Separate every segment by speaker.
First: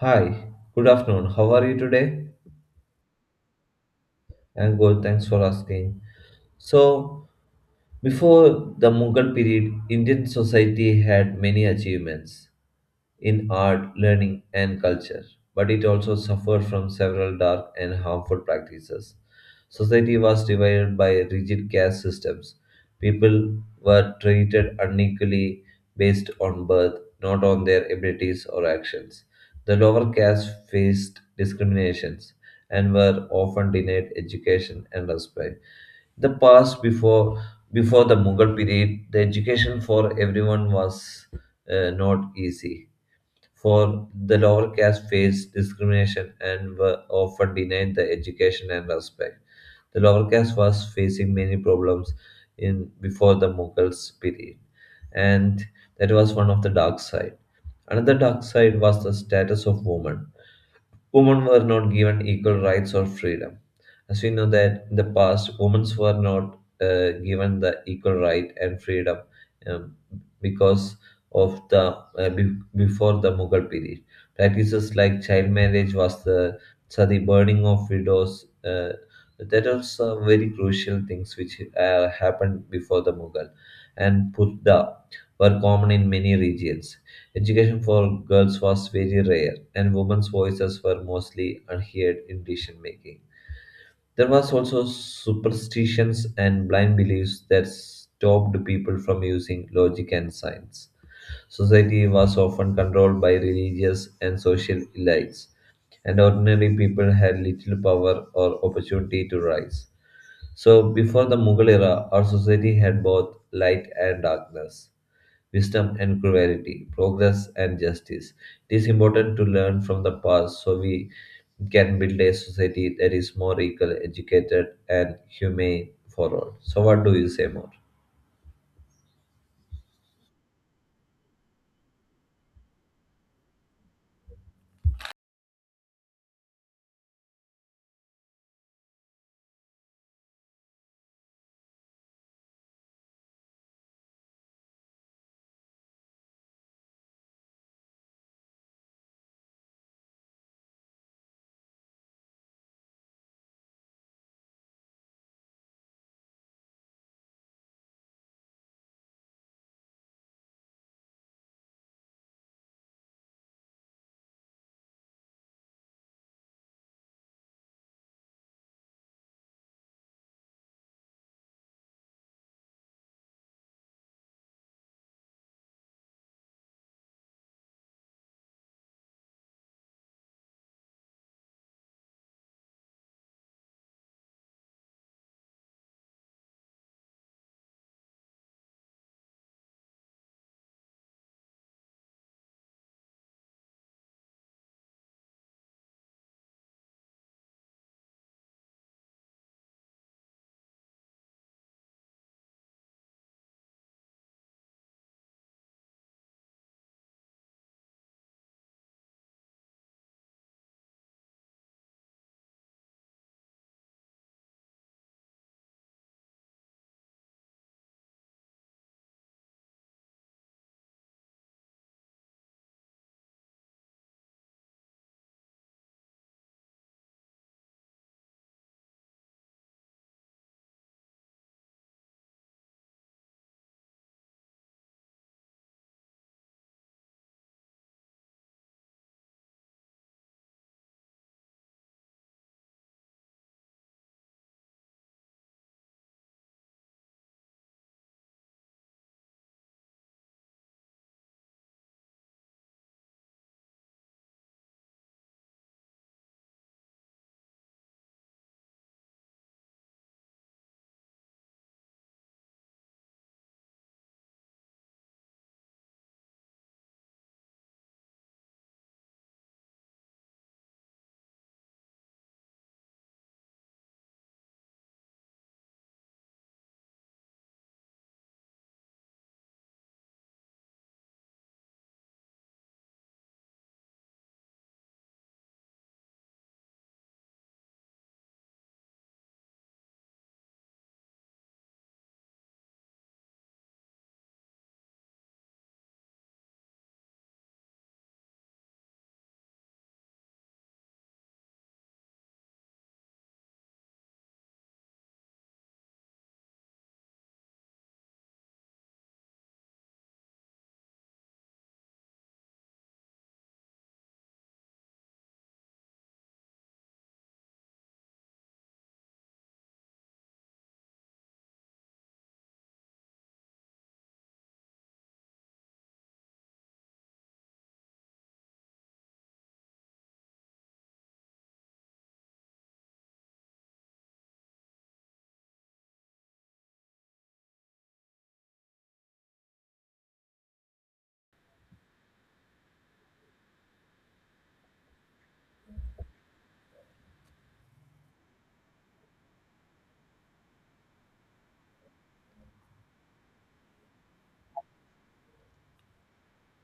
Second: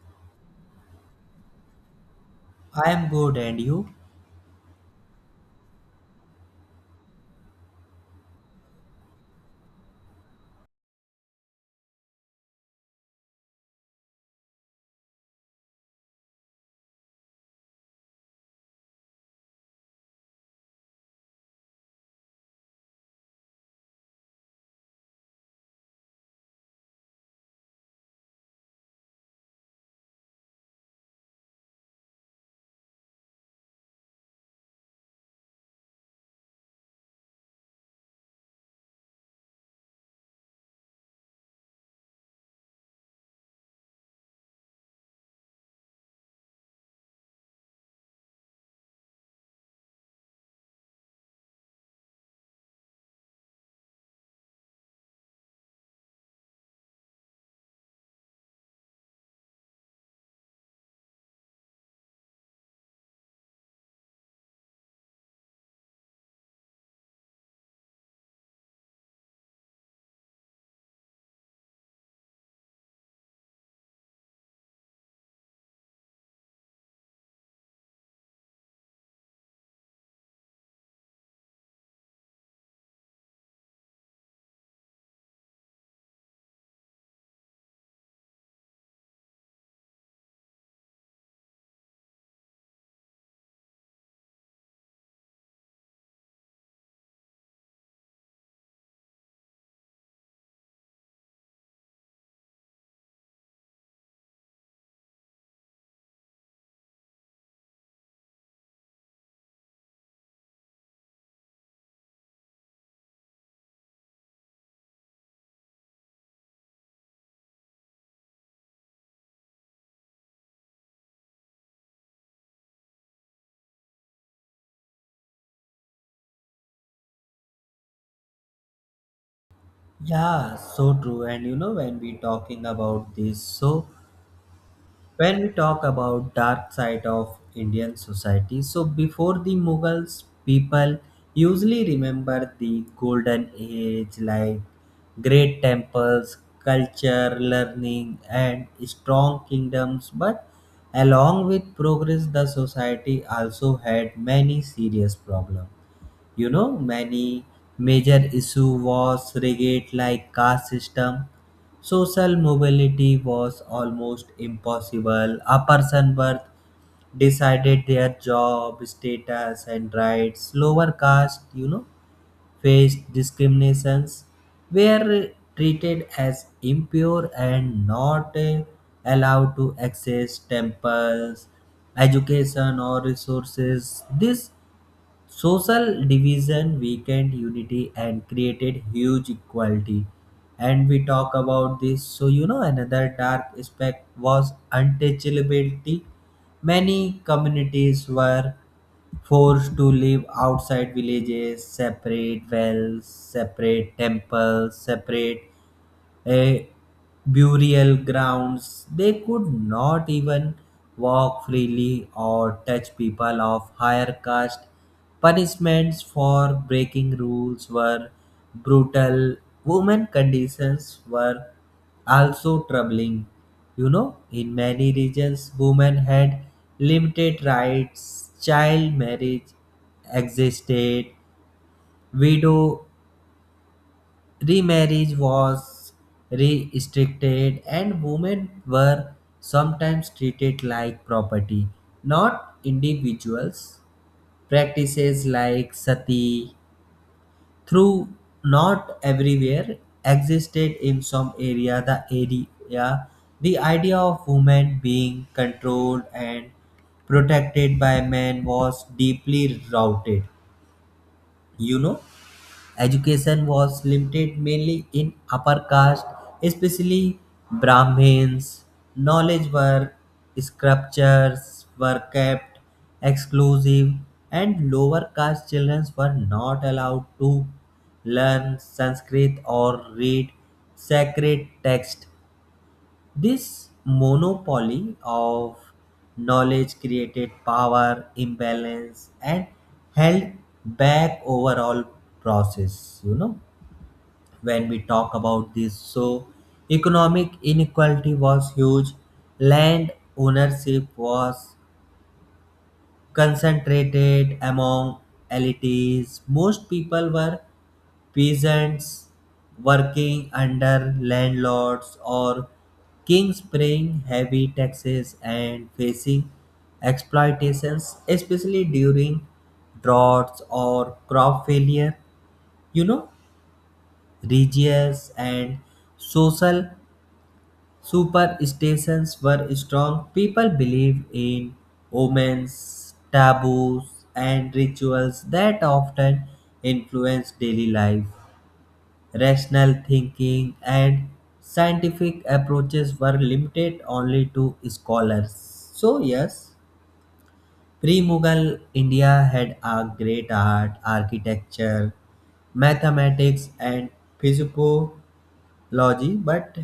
Speaker 1: Hi, good afternoon. How are you today?
Speaker 2: I am good, and you?
Speaker 1: I'm good, thanks for asking. So, before the Mughal period, Indian society had many achievements in art, learning, and culture, but it also suffered from several dark and harmful practices. Society was divided by rigid caste systems. People were treated unequally based on birth, not on their abilities or actions. The lower caste faced discriminations and were often denied education and respect. The past, before the mughal period, the education for everyone was not easy. For the lower caste faced discrimination and were often denied the education and respect. The lower caste was facing many problems in before the Mughals period, and that was one of the dark side. Another dark side was the status of women. Women were not given equal rights or freedom. As we know that in the past, women were not given the equal right and freedom um, because of the before the Mughal period. Practices like child marriage was the so the burning of widows. That are some very crucial things which happened before the Mughal, and purdah were common in many regions. Education for girls was very rare, and women's voices were mostly unheard in decision making. There was also superstitions and blind beliefs that stopped people from using logic and science. Society was often controlled by religious and social elites, and ordinary people had little power or opportunity to rise. So, before the Mughal era, our society had both light and darkness, wisdom and cruelty, progress and justice. It is important to learn from the past so we can build a society that is more equal, educated, and humane for all. So, what do you say more?
Speaker 2: Yeah, so true. And you know, when we talking about this, so when we talk about dark side of Indian society, so before the Mughals, people usually remember the golden age, like great temples, culture, learning, and strong kingdoms. But along with progress, the society also had many serious problems, you know, many major issue was rigid like caste system, social mobility was almost impossible, a person birth decided their job status and rights. Lower caste, you know, faced discriminations, were treated as impure and not allowed to access temples, education or resources. This social division weakened unity and created huge equality. And we talk about this. So, you know, another dark aspect was untouchability. Many communities were forced to live outside villages, separate wells, separate temples, separate a burial grounds. They could not even walk freely or touch people of higher caste. Punishments for breaking rules were brutal. Women conditions were also troubling. You know, in many regions, women had limited rights, child marriage existed, widow remarriage was restricted, and women were sometimes treated like property, not individuals. Practices like sati, through not everywhere, existed in some area. The area, the idea of women being controlled and protected by men was deeply rooted. You know, education was limited mainly in upper caste, especially Brahmins. Knowledge work, sculptures were kept exclusive, and lower caste children were not allowed to learn Sanskrit or read sacred text. This monopoly of knowledge created power imbalance and held back overall process. You know, when we talk about this, so economic inequality was huge, land ownership was concentrated among elites, most people were peasants working under landlords or kings, paying heavy taxes and facing exploitations, especially during droughts or crop failure. You know, religious and social superstitions were strong. People believed in omens, taboos, and rituals that often influence daily life. Rational thinking and scientific approaches were limited only to scholars. So, yes, pre Mughal India had a great art, architecture, mathematics, and physiology, but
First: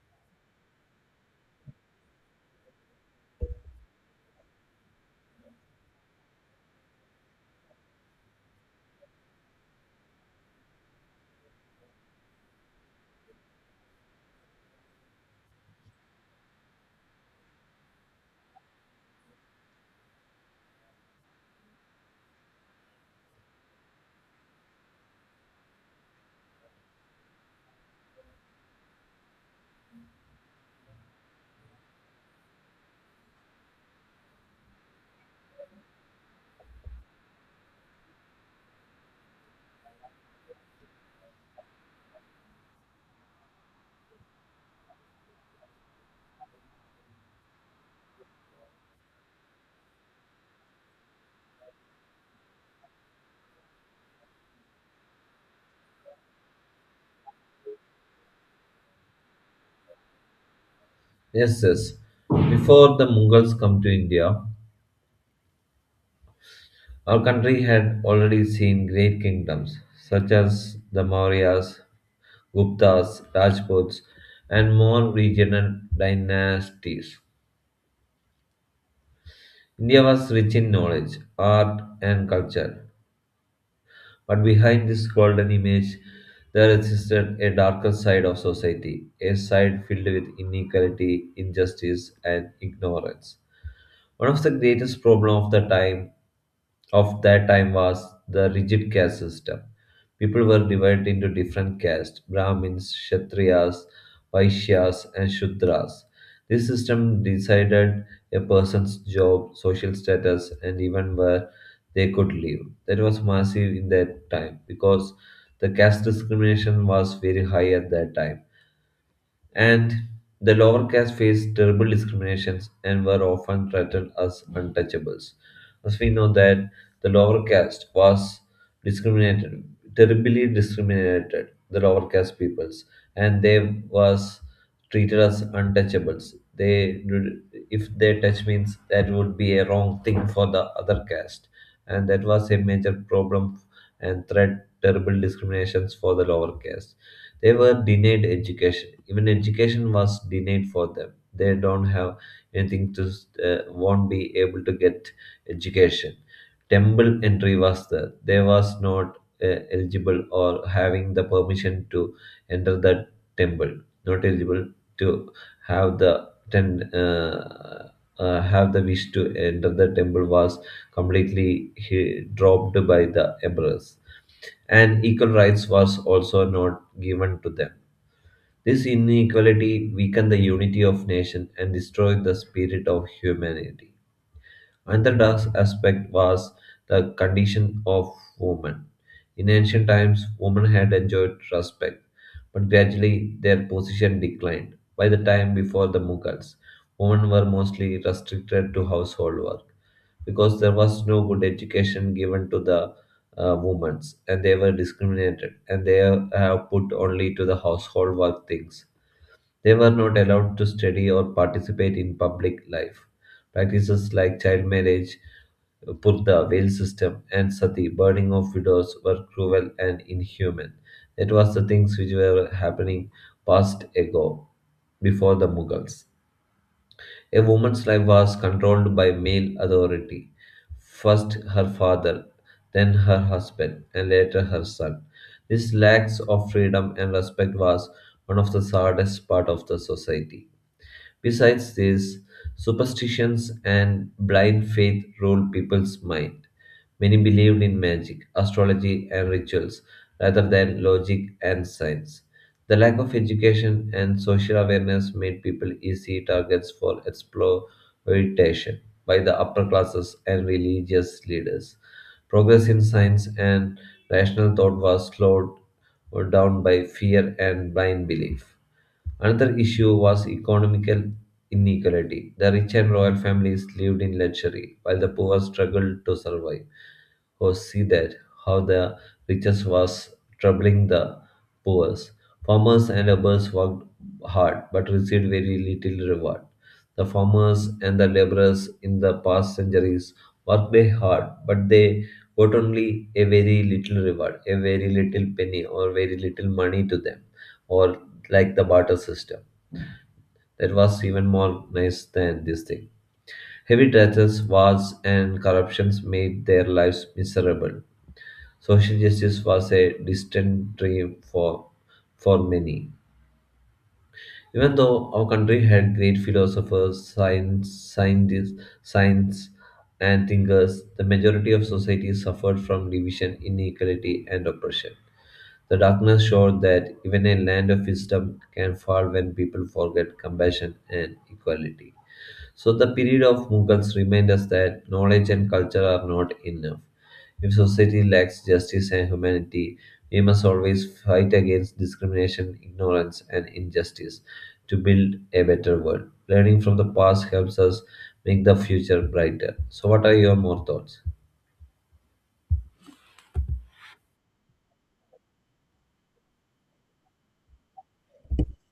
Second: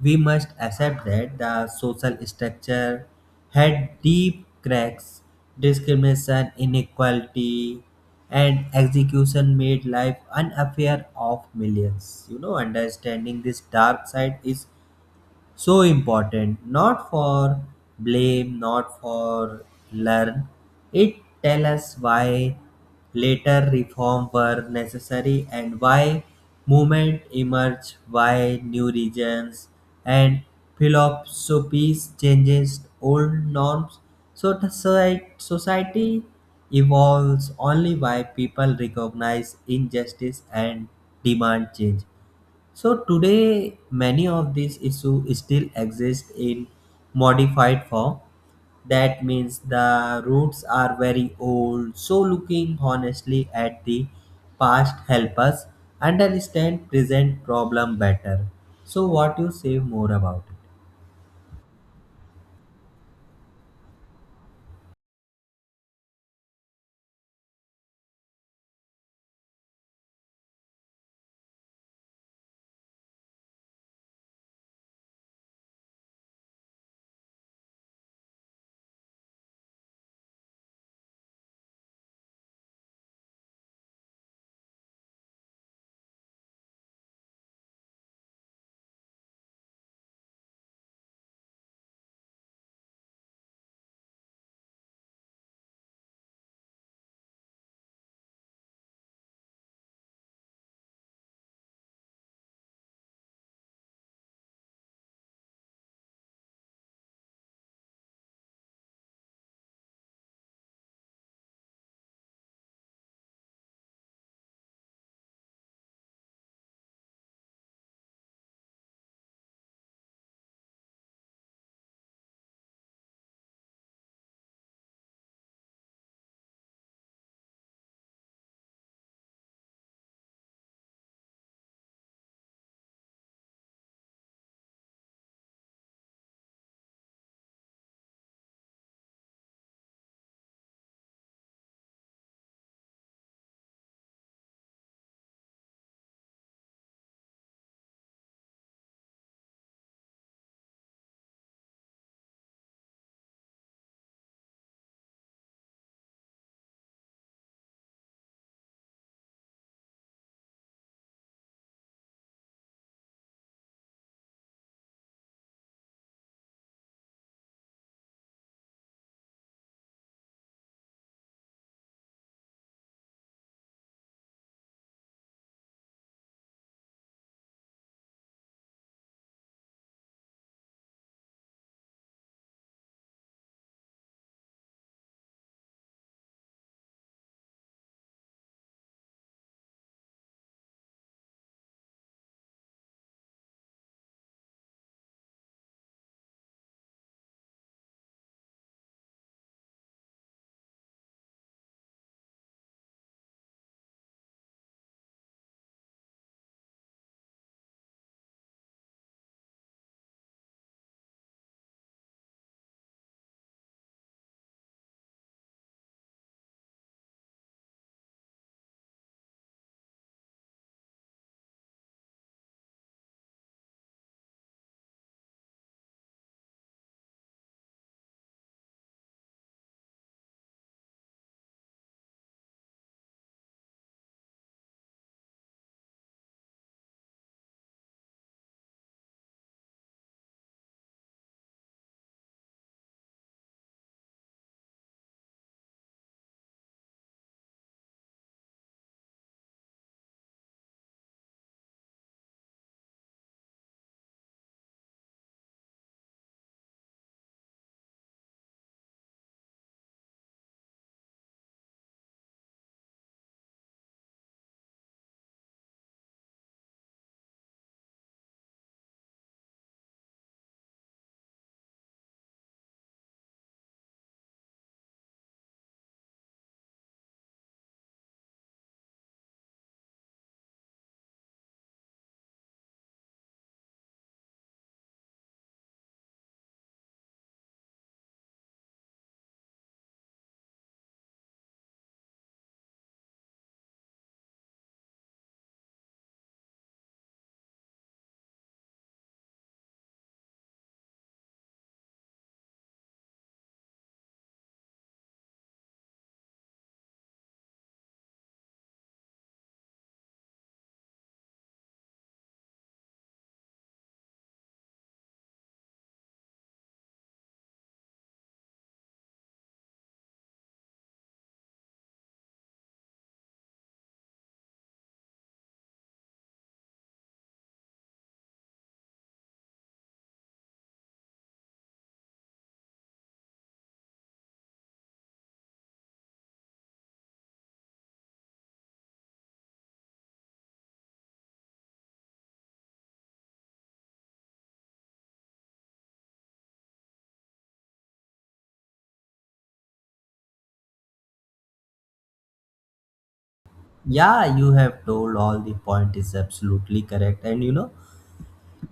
Speaker 2: we must accept that the social structure had deep cracks. Discrimination, inequality, and execution made life unfair of millions. You know, understanding this dark side is so important, not for blame, not for learn it, tell us why later reform were necessary and why movement emerged, why new regions and philosophies changes old norms, so the society evolves only why people recognize injustice and demand change. So today, many of these issues still exist in modified form. That means the roots are very old. So looking honestly at the past help us understand present problem better. So what you say more about it?
Speaker 1: Yes, yes. Before the Mughals come to India, our country had already seen great kingdoms such as the Mauryas, Guptas, Rajputs, and more regional dynasties. India was rich in knowledge, art, and culture. But behind this golden image, there existed a darker side of society, a side filled with inequality, injustice, and ignorance. One of the greatest problems of that time was the rigid caste system. People were divided into different castes: Brahmins, Kshatriyas, Vaishyas, and Shudras. This system decided a person's job, social status, and even where they could live. That was massive in that time because the caste discrimination was very high at that time, and the lower caste faced terrible discriminations and were often treated as untouchables. As we know that the lower caste was discriminated, terribly discriminated, the lower caste peoples, and they was treated as untouchables. They, if they touch means that would be a wrong thing for the other caste, and that was a major problem and threat terrible discriminations for the lower caste. They were denied education. Even education was denied for them. They don't have anything to, won't be able to get education. Temple entry was there. They was not eligible or having the permission to enter the temple. Not eligible to have the ten, uh, have the wish to enter the temple was completely dropped by the emperors, and equal rights was also not given to them. This inequality weakened the unity of nation and destroyed the spirit of humanity. Another dark aspect was the condition of women. In ancient times, women had enjoyed respect, but gradually their position declined. By the time before the Mughals, women were mostly restricted to household work because there was no good education given to the women, and they were discriminated, and they have put only to the household work things. They were not allowed to study or participate in public life. Practices like child marriage, purda, veil system, and sati, burning of widows, were cruel and inhuman. That was the things which were happening past ago, before the Mughals. A woman's life was controlled by male authority. First her father, then her husband, and later her son. This lack of freedom and respect was one of the saddest part of the society. Besides this, superstitions and blind faith ruled people's mind. Many believed in magic, astrology, and rituals rather than logic and science. The lack of education and social awareness made people easy targets for exploitation by the upper classes and religious leaders. Progress in science and rational thought was slowed down by fear and blind belief. Another issue was economical inequality. The rich and royal families lived in luxury, while the poor struggled to survive. Or see that how the richest was troubling the poor. Farmers and laborers worked hard but received very little reward. The farmers and the laborers in the past centuries worked very hard, but they got only a very little reward, a very little penny, or very little money to them, or like the barter system, that was even more organized than this thing. Heavy taxes, wars, and corruptions made their lives miserable. Social justice was a distant dream for many. Even though our country had great philosophers, scientists, science, and thinkers, the majority of society suffered from division, inequality, and oppression. The darkness showed that even a land of wisdom can fall when people forget compassion and equality. So the period of Mughals remind us that knowledge and culture are not enough. If society lacks justice and humanity, we must always fight against discrimination, ignorance, and injustice to build a better world. Learning from the past helps us make the future brighter. So, what are your more thoughts?
Speaker 2: Yeah, you have told all the point is absolutely correct. And you know,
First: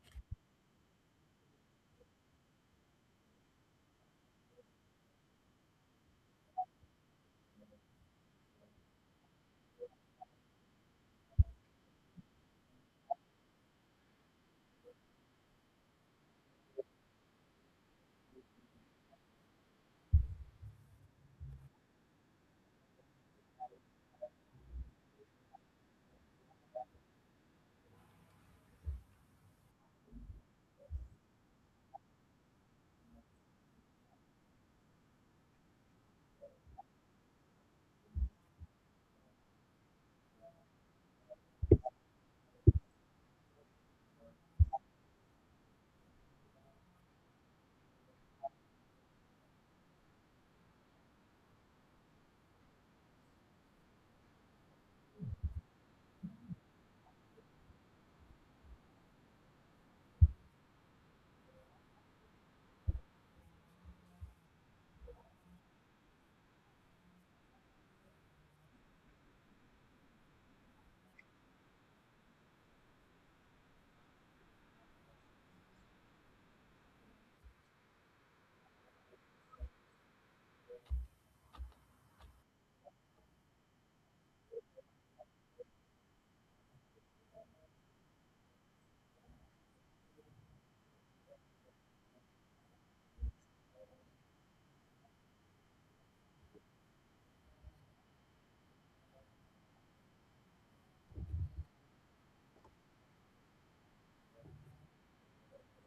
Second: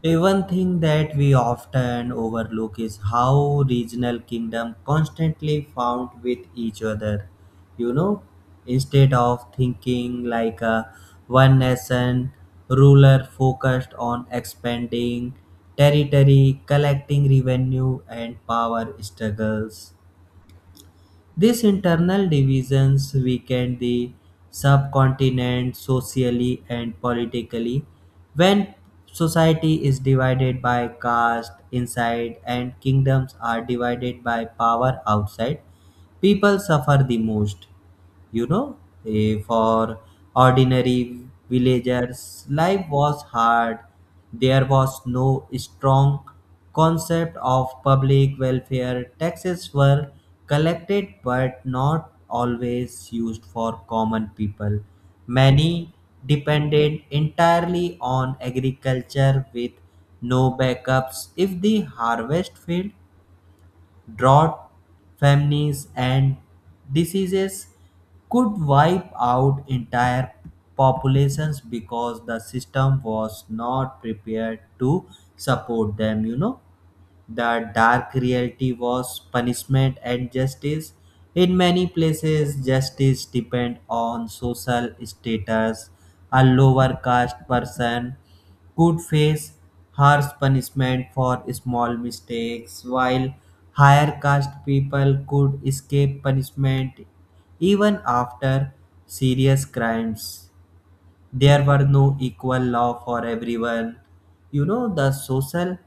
Speaker 2: a one thing that we often overlook is how regional kingdoms constantly fought with each other. You know, instead of thinking like a one nation, ruler focused on expanding territory, collecting revenue, and power struggles. These internal divisions weakened the subcontinent socially and politically. When society is divided by caste inside and kingdoms are divided by power outside, people suffer the most. You know, for ordinary villagers life was hard, there was no strong concept of public welfare, taxes were collected but not always used for common people, many depended entirely on agriculture with no backups if the harvest failed. Drought, famines, and diseases could wipe out entire populations because the system was not prepared to support them. You know, the dark reality was punishment and justice. In many places, justice depend on social status. A lower caste person could face harsh punishment for small mistakes, while higher caste people could escape punishment even after serious crimes. There were no equal law for everyone. You know, the social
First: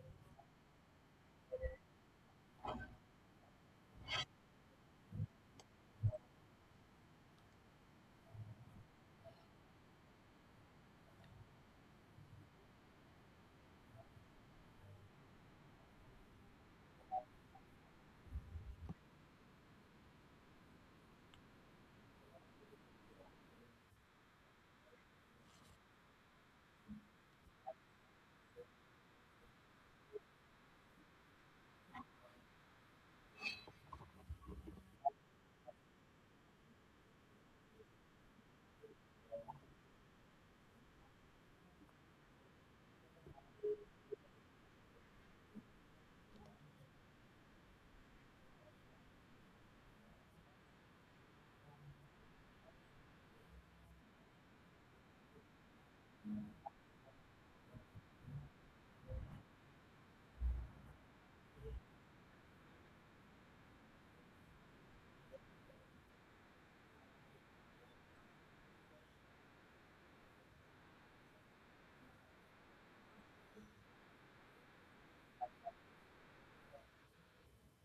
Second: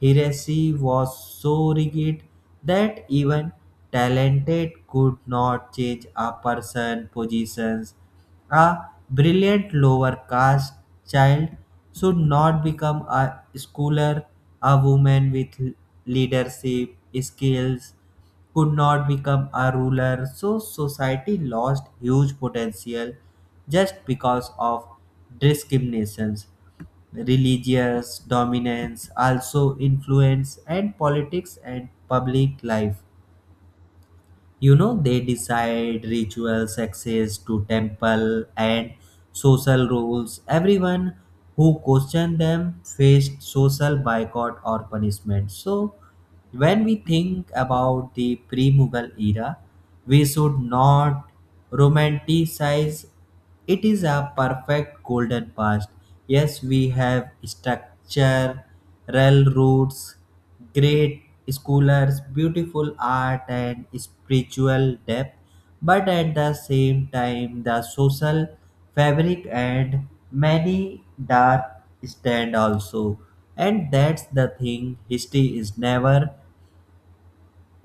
Speaker 2: hierarchy was so rigid that even talented could not change a person positions. A brilliant lower caste child should not become a scholar, a woman with leadership skills could not become a ruler, so society lost huge potential just because of discriminations. Religious dominance also influenced and politics and public life. You know, they decide rituals, access to temple, and social rules. Everyone who questioned them faced social boycott or punishment. So when we think about the pre-mughal era, we should not romanticize it is a perfect golden past. Yes, we have structure, railroads, great scholars, beautiful art, and spiritual depth, but at the same time, the social fabric and many dark stand also. And that's the thing, history is never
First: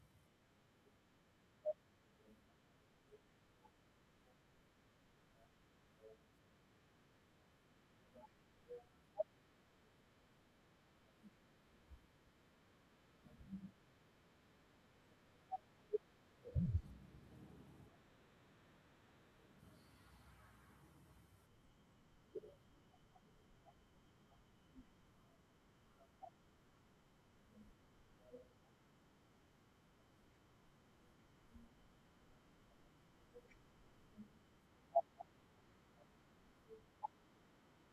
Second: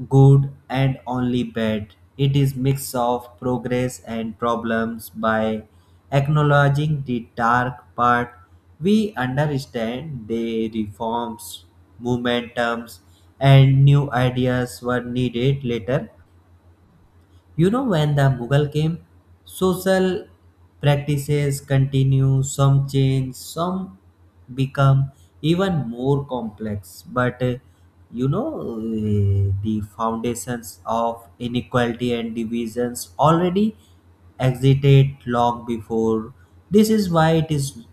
Speaker 2: good and only bad. It is mix of progress and problems. By acknowledging the dark part, we understand the reforms, momentums, and new ideas were needed later. You know, when the Mughal came, social practices continue, some change, some become even more complex. But the foundations of inequality and divisions already existed long before. This is why it is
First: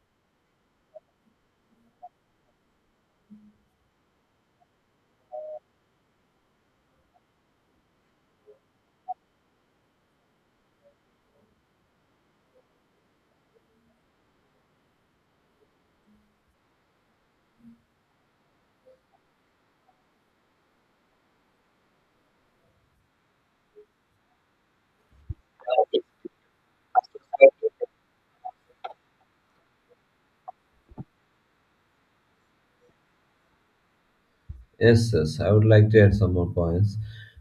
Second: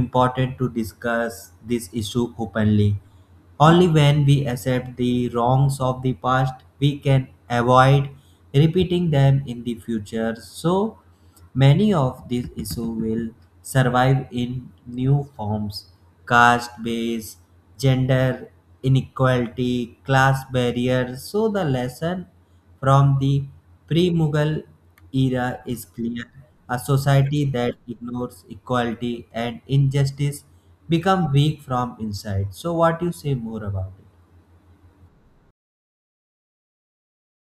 Speaker 2: important to discuss this issue openly. Only when we accept the wrongs of the past, we can avoid repeating them in the future. So many of these issues will survive in new forms, caste based, gender inequality, class barriers. So the lesson from the pre-Mughal era is clear. A society that ignores equality and injustice become weak from inside. So what you say more about it?
Speaker 1: Yes, yes, I would like to add some more points.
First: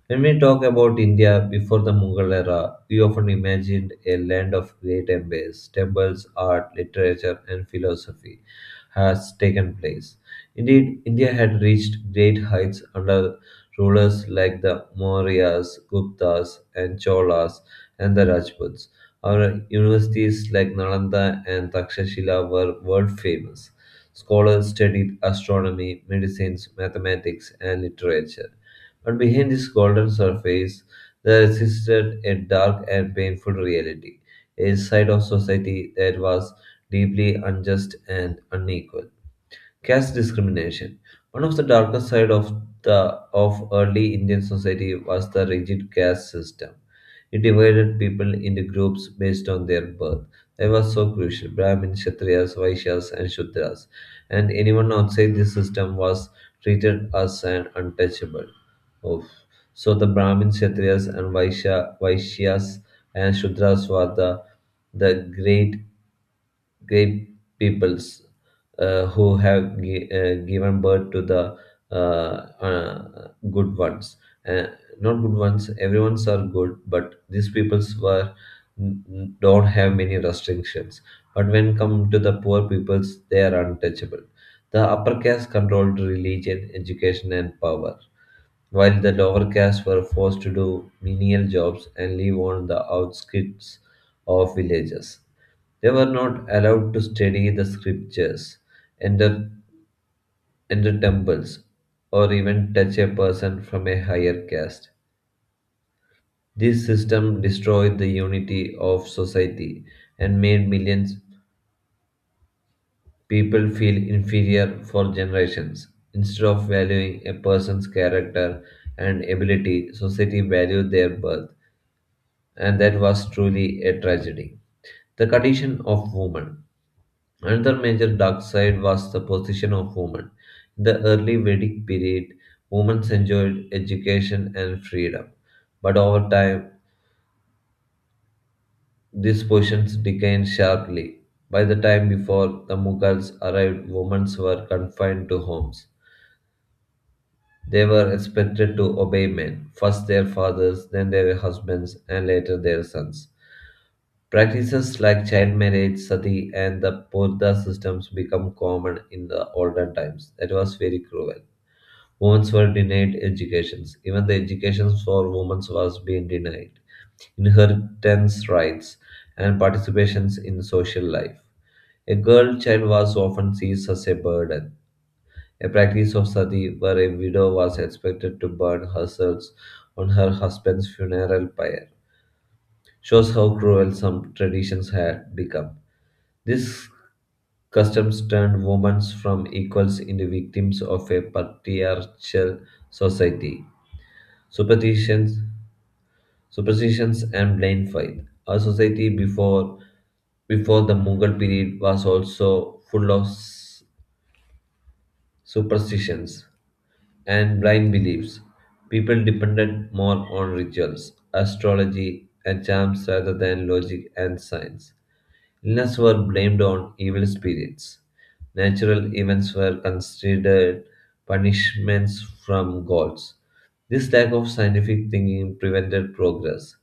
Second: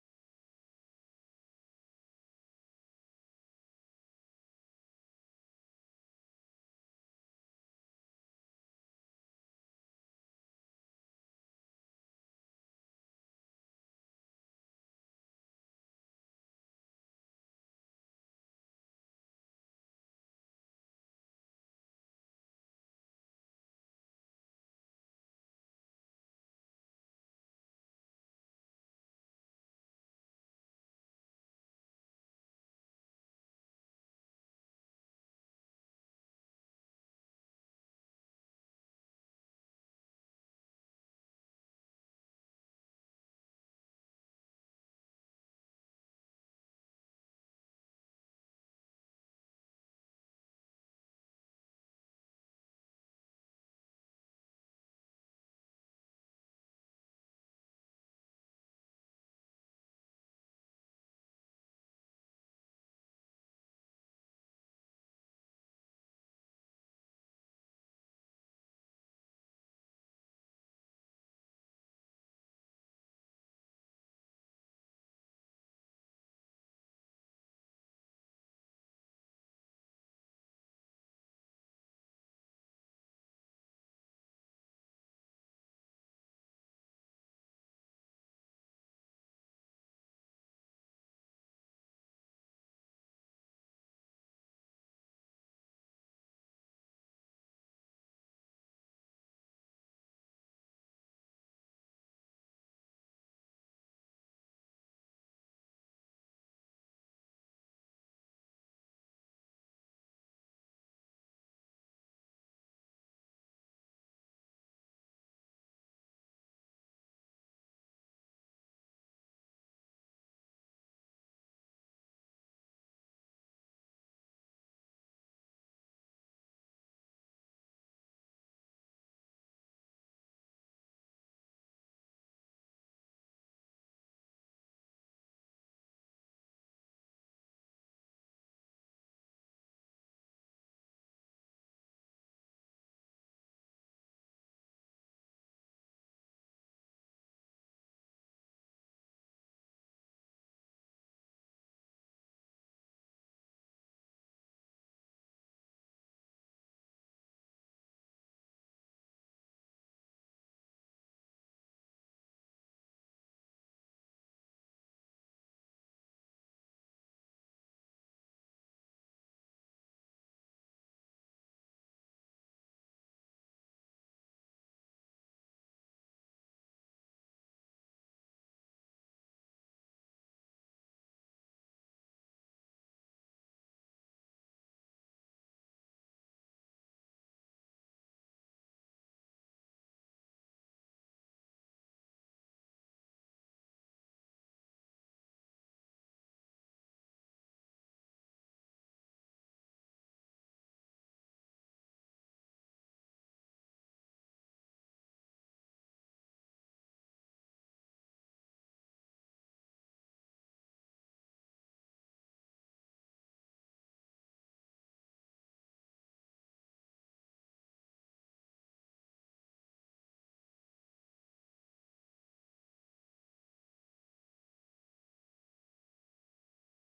Speaker 1: When we talk about India before the Mughal era, we often imagined a land of great empires, temples, art, literature, and philosophy has taken place. Indeed, India had reached great heights under rulers like the Mauryas, Guptas, and Cholas, and the Rajputs. Our universities like Nalanda and Takshashila were world famous. Scholars studied astronomy, medicines, mathematics, and literature. But behind this golden surface, there existed a dark and painful reality, a side of society that was deeply unjust and unequal. Caste discrimination. One of the darkest side of the of early Indian society was the rigid caste system. It divided people into groups based on their birth. They were so crucial. Brahmins, Kshatriyas, Vaishyas, and Shudras. And anyone outside this system was treated as an untouchable. Oof. So the Brahmins, Kshatriyas, and Vaishyas and Shudras were the great peoples who have given birth to the uh, good ones. Uh, not good ones, everyone's are good, but these peoples were don't have many restrictions. But when come to the poor peoples, they are untouchable. The upper caste controlled religion, education, and power, while the lower caste were forced to do menial jobs and live on the outskirts of villages. They were not allowed to study the scriptures, enter, enter temples, or even touch a person from a higher caste. This system destroyed the unity of society and made millions people feel inferior for generations. Instead of valuing a person's character and ability, society valued their birth, and that was truly a tragedy. The condition of women. Another major dark side was the position of women. In the early Vedic period, women enjoyed education and freedom, but over time, these positions declined sharply. By the time before the Mughals arrived, women were confined to homes. They were expected to obey men, first their fathers, then their husbands, and later their sons. Practices like child marriage, sati, and the purdah systems become common in the olden times. That was very cruel. Women were denied educations. Even the education for women was being denied, inheritance rights, and participations in social life. A girl child was often seen as a burden, a practice of sati where a widow was expected to burn herself on her husband's funeral pyre shows how cruel some traditions had become. These customs turned women from equals into victims of a patriarchal society. Superstitions superstitions and blind faith. Our society before the Mughal period was also full of superstitions and blind beliefs. People depended more on rituals, astrology, and charms rather than logic and science. Illness were blamed on evil spirits. Natural events were considered punishments from gods. This lack of scientific thinking prevented progress.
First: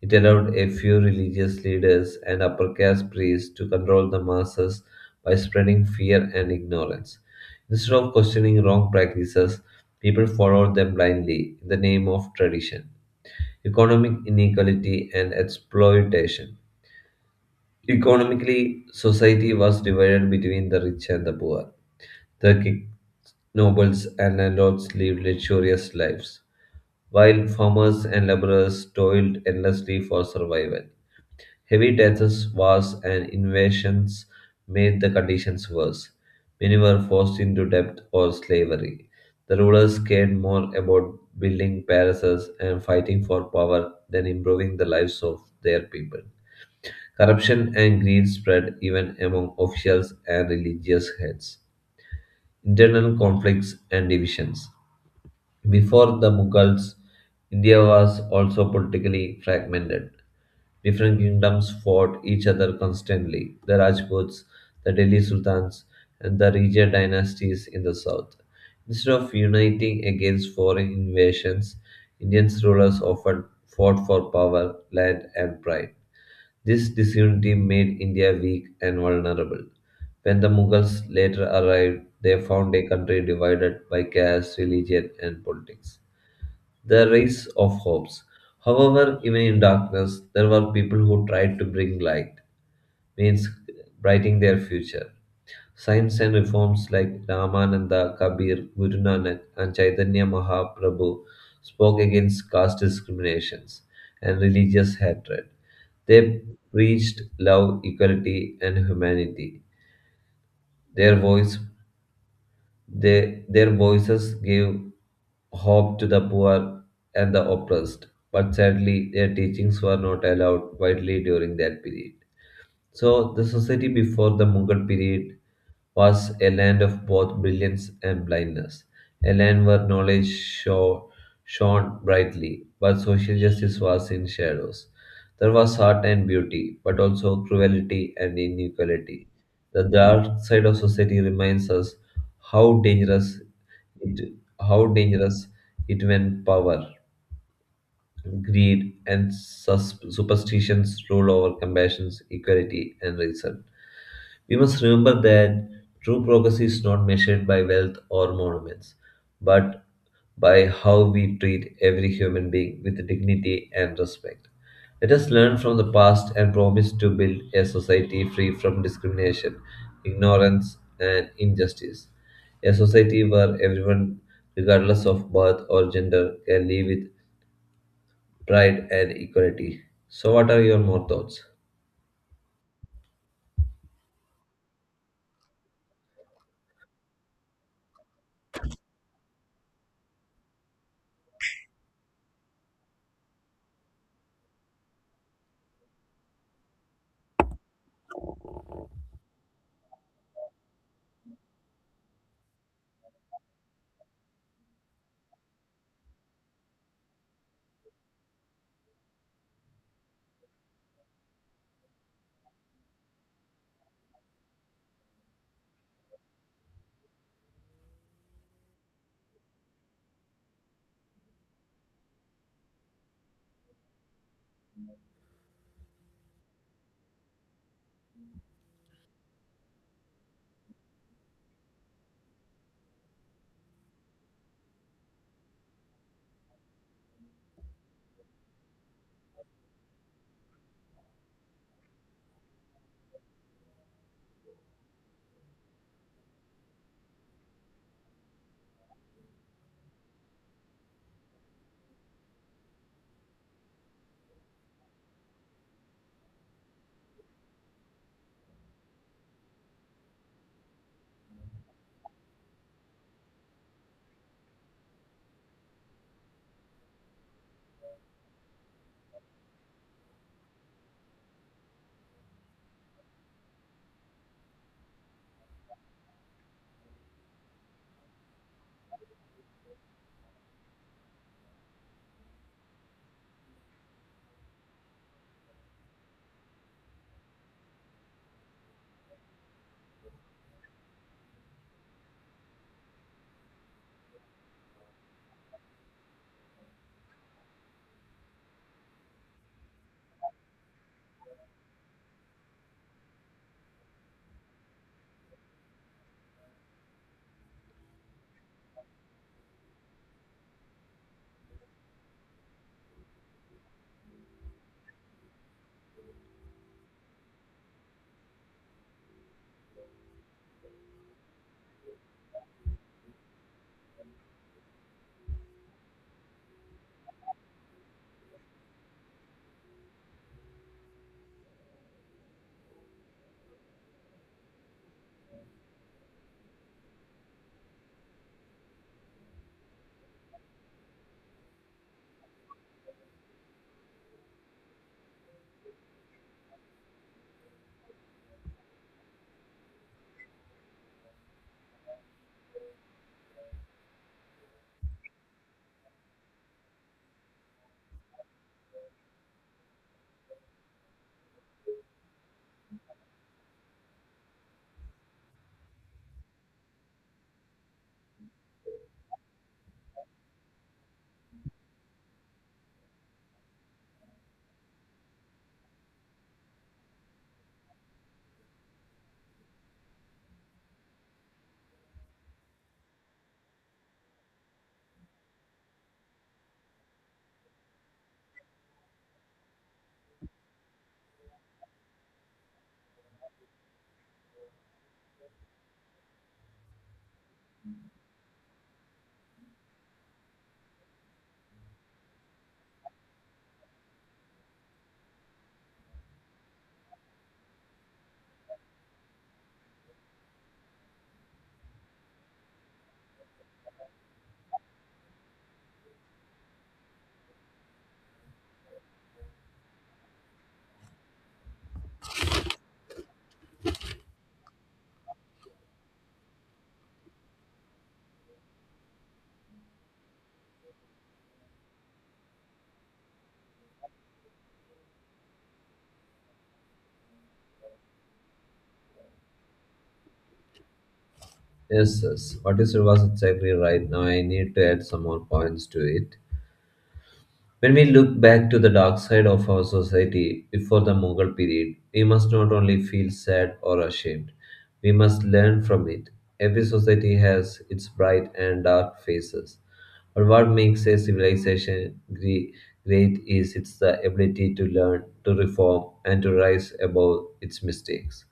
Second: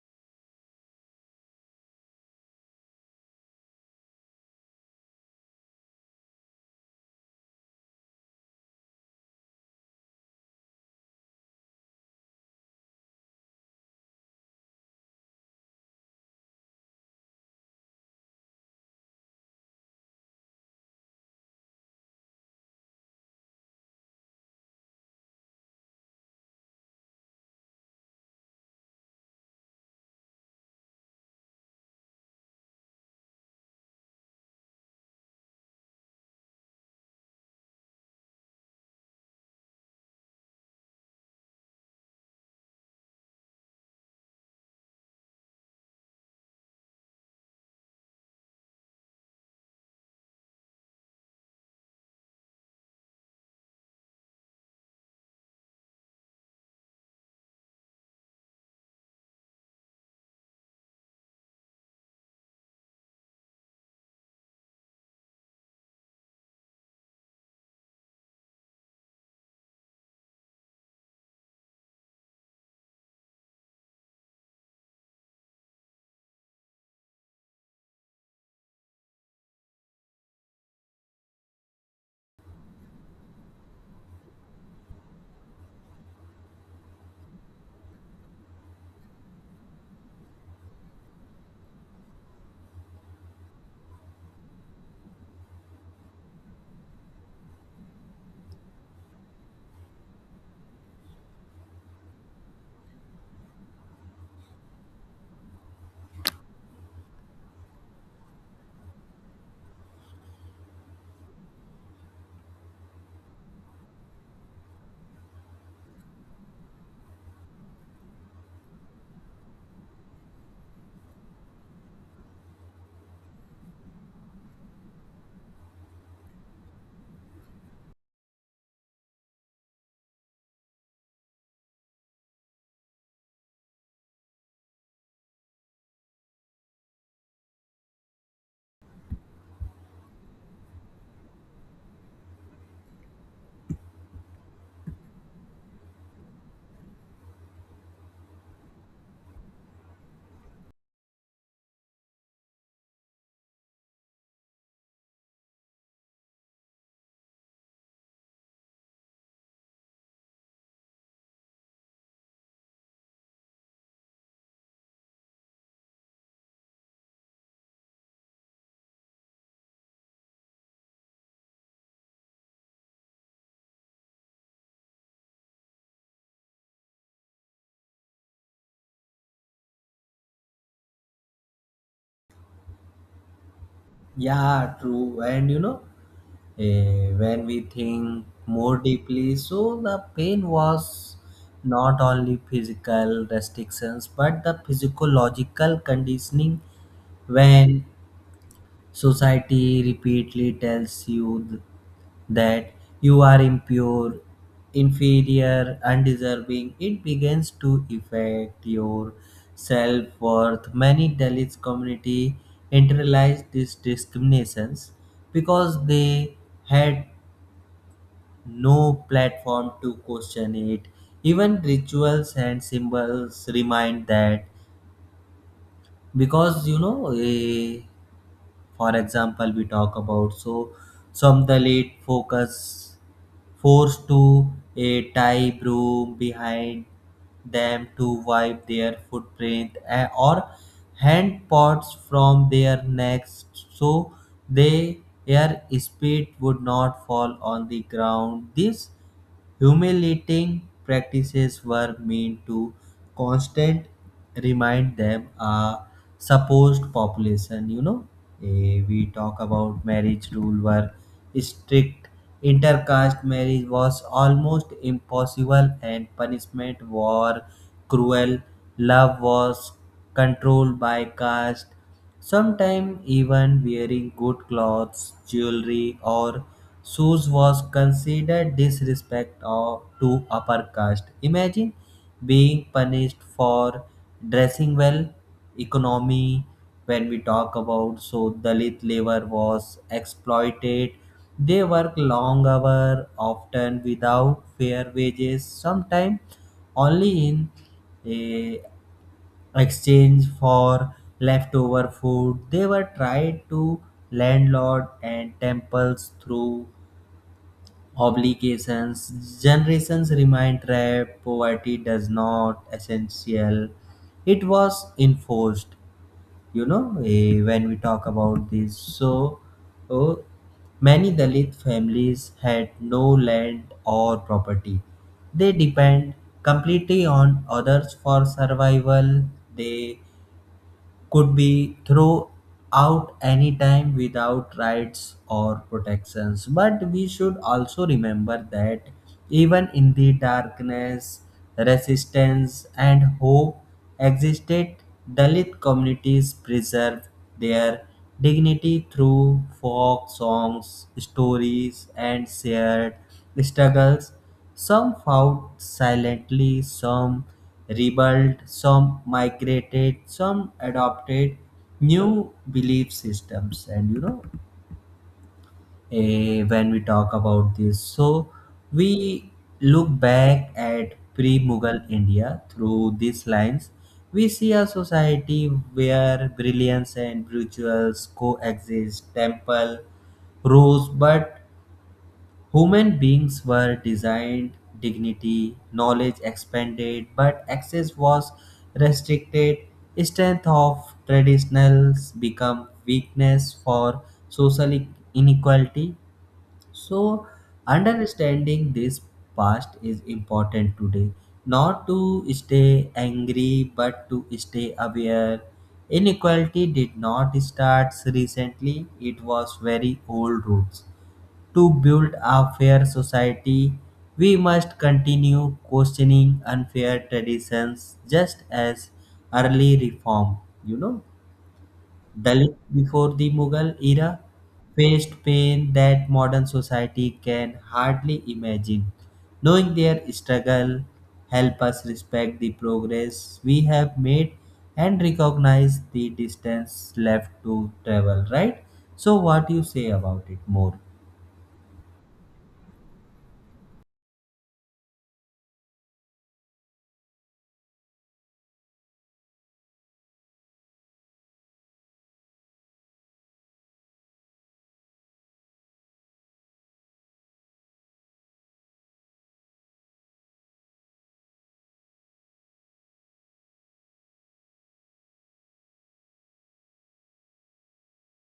Speaker 1: It allowed a few religious leaders and upper caste priests to control the masses by spreading fear and ignorance. Instead of questioning wrong practices, people followed them blindly in the name of tradition. Economic inequality and exploitation. Economically, society was divided between the rich and the poor. The king, nobles, and landlords lived luxurious lives, while farmers and laborers toiled endlessly for survival. Heavy taxes, wars, and invasions made the conditions worse. Many were forced into debt or slavery. The rulers cared more about building palaces and fighting for power than improving the lives of their people. Corruption and greed spread even among officials and religious heads. Internal conflicts and divisions. Before the Mughals, India was also politically fragmented. Different kingdoms fought each other constantly the Rajputs, the Delhi Sultans, and the Regia dynasties in the south. Instead of uniting against foreign invasions, Indian rulers often fought for power, land, and pride. This disunity made India weak and vulnerable. When the Mughals later arrived, they found a country divided by caste, religion, and politics. The race of hopes. However, even in darkness, there were people who tried to bring light, means brightening their future. Saints and reforms like Ramananda, Kabir, Guru Nanak, and Chaitanya Mahaprabhu spoke against caste discriminations and religious hatred. They preached love, equality, and humanity. Their voice, their voices gave hope to the poor and the oppressed. But sadly, their teachings were not allowed widely during that period. So, the society before the Mughal period was a land of both brilliance and blindness, a land where knowledge shone brightly, but social justice was in shadows. There was art and beauty, but also cruelty and inequality. The dark side of society reminds us how dangerous it, how dangerous it when power, greed, and superstitions rule over compassion, equality, and reason. We must remember that true progress is not measured by wealth or monuments, but by how we treat every human being with dignity and respect. Let us learn from the past and promise to build a society free from discrimination, ignorance, and injustice. A society where everyone, regardless of birth or gender, can live with pride and equality. So, what are your more thoughts?
Speaker 2: Yeah, true. And you know, when we think more deeply, so the pain was not only physical restrictions but the physiological conditioning when society repeatedly tells you that you are impure, inferior, undeserving. It begins to affect your self worth. Many Dalits community internalize these discriminations because they had no platform to question it. Even rituals and symbols remind that because you know, for example we talk about, so some the late focus forced to a tie broom behind them to wipe their footprint, or hand pots from their necks so they their speed would not fall on the ground. This humiliating practices were meant to constant remind them a supposed population. You know, we talk about marriage rule were strict. Intercaste marriage was almost impossible, and punishment were cruel. Love was controlled by caste. Sometimes even wearing good clothes, jewelry, or shoes was considered to upper caste. Imagine being punished for dressing well. Economy, when we talk about, so Dalit labor was exploited. They work long hours, often without fair wages. Sometimes only in a exchange for leftover food. They were tied to landlord and temples through obligations. Generations remain trapped. Poverty does not essential. It was enforced. You know, when we talk about this. So, oh, many Dalit families had no land or property. They depend completely on others for survival. They could be thrown out anytime without rights or protections. But we should also remember that even in the darkness, resistance and hope existed. Dalit communities preserved their dignity through folk songs, stories, and shared struggles. Some fought silently, some rebelled, some migrated, some adopted new belief systems. And you know, when we talk about this, so we look back at pre Mughal India through these lines. We see a society where brilliance and rituals coexist, temple rose but human beings were designed, dignity, knowledge expanded, but access was restricted. Strength of traditionals become weakness for social e- inequality. So, understanding this past is important today. Not to stay angry, but to stay aware. Inequality did not start recently, it was very old roots. To build a fair society, we must continue questioning unfair traditions just as early reform, you know, Dalit before the Mughal era faced pain that modern society can hardly imagine. Knowing their struggle help us respect the progress we have made and recognize the distance left to travel, right? So what do you say about it more?
Speaker 1: Yes, yes. What you said was exactly right. Now I need to add some more points to it. When we look back to the dark side of our society before the Mughal period, we must not only feel sad or ashamed, we must learn from it. Every society has its bright and dark faces. But what makes a civilization great is its the ability to learn, to reform, and to rise above its mistakes.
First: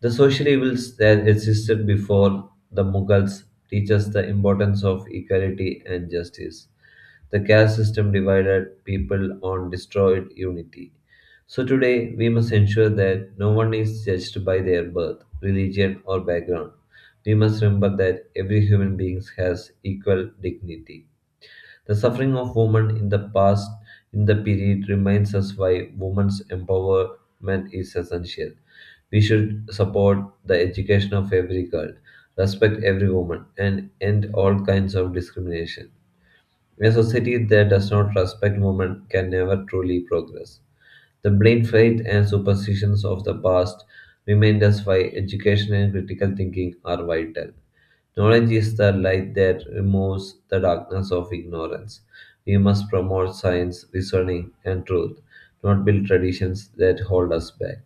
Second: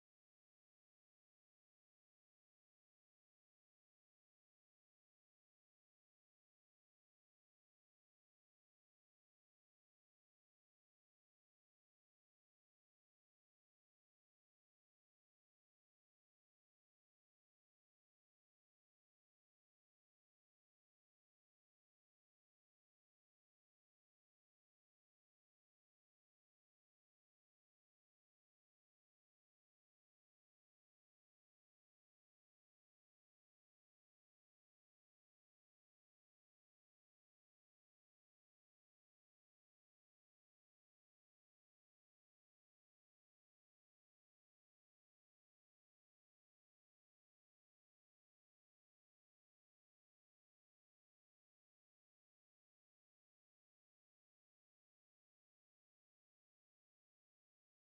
Speaker 1: The social evils that existed before the Mughals teach us the importance of equality and justice. The caste system divided people on destroyed unity. So today we must ensure that no one is judged by their birth, religion or background. We must remember that every human being has equal dignity. The suffering of women in the past in the period reminds us why women's empowerment is essential. We should support the education of every girl, respect every woman, and end all kinds of discrimination. A society that does not respect women can never truly progress. The blind faith and superstitions of the past remind us why education and critical thinking are vital. Knowledge is the light that removes the darkness of ignorance. We must promote science, reasoning, and truth, not build traditions that hold us back.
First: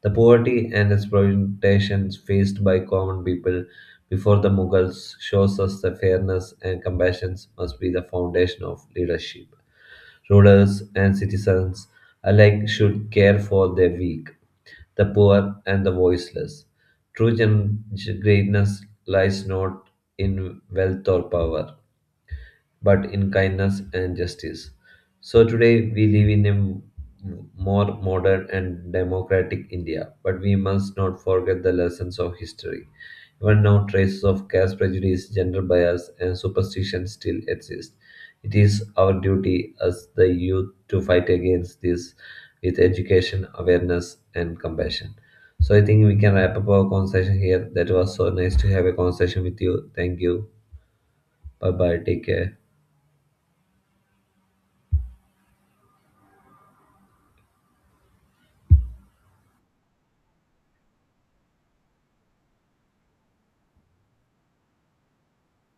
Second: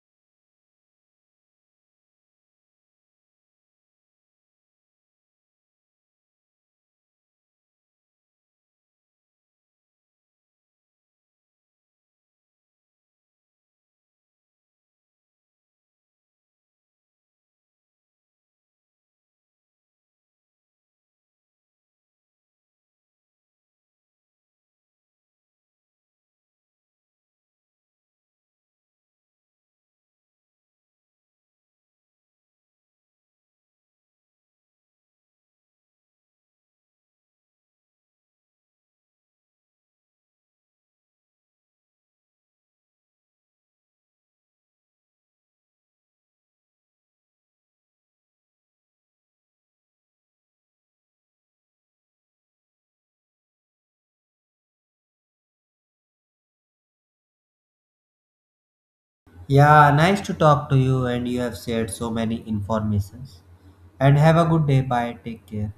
Speaker 1: The poverty and exploitation faced by common people before the Mughals shows us that fairness and compassion must be the foundation of leadership. Rulers and citizens alike should care for the weak, the poor, and the voiceless. True greatness lies not in wealth or power, but in kindness and justice. So today we live in a more modern and democratic India, but we must not forget the lessons of history. Even now, traces of caste prejudice, gender bias, and superstition still exist. It is our duty as the youth to fight against this with education, awareness, and compassion. So I think we can wrap up our conversation here. That was so nice to have a conversation with you. Thank you. Bye bye. Take care.
Speaker 2: Yeah, nice to talk to you and you have shared so many informations. And have a good day. Bye. Take care.